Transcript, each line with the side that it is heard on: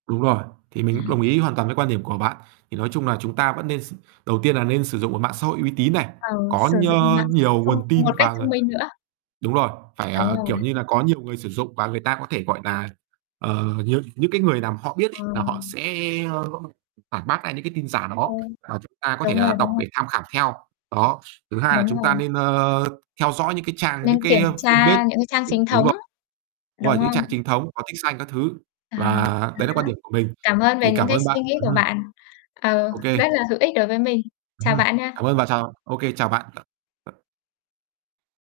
right: Đúng rồi. Thì mình cũng đồng
left: À.
right: ý hoàn toàn với quan điểm của bạn. Thì nói chung là chúng ta vẫn nên s đầu tiên là nên sử dụng một mạng xã hội uy tín này,
left: Ờ,
right: có
left: sử dụng
right: nhơ
left: mạng
right: nhiều
left: thông
right: nguồn tin
left: một
right: và,
left: cách
right: ờ
left: thông minh nữa.
right: đúng rồi, phải,
left: Đúng
right: ờ,
left: rồi.
right: kiểu như là, có nhiều người sử dụng, và người ta có thể, gọi nà, ờ, những những, cái, người nào mà họ biết
left: Ờ.
right: ấy là họ sẽ, ơ, phản bác lại những cái tin giả
left: Ờ,
right: đó, và chúng ta có thể,
left: đúng rồi,
right: à,
left: đúng
right: đọc
left: rồi.
right: để tham khảo theo. Đó, thứ hai là
left: Đúng
right: chúng ta
left: rồi.
right: nên, ơ, theo dõi những cái trang, những
left: Nên
right: cái,
left: kiểm
right: ơ, fanpage,
left: tra những cái trang
right: ừm,
left: chính
right: đúng
left: thống
right: rồi,
left: ấy,
right: đúng
left: đúng
right: rồi. Những trang
left: không?
right: chính thống, có tích xanh các thứ,
left: À,
right: và
left: ờ,
right: đấy là quan
left: đó.
right: điểm của mình.
left: Cảm ơn về
right: Thì
left: những
right: cảm
left: cái
right: ơn bạn.
left: suy nghĩ
right: Ừm
left: của
right: hứm.
left: bạn, ừ
right: OK.
left: rất là hữu ích đối với mình.
right: Ừm
left: Chào
right: hứm,
left: bạn
right: cảm
left: nha.
right: ơn và chào OK, chào bạn. Ờ, ờ.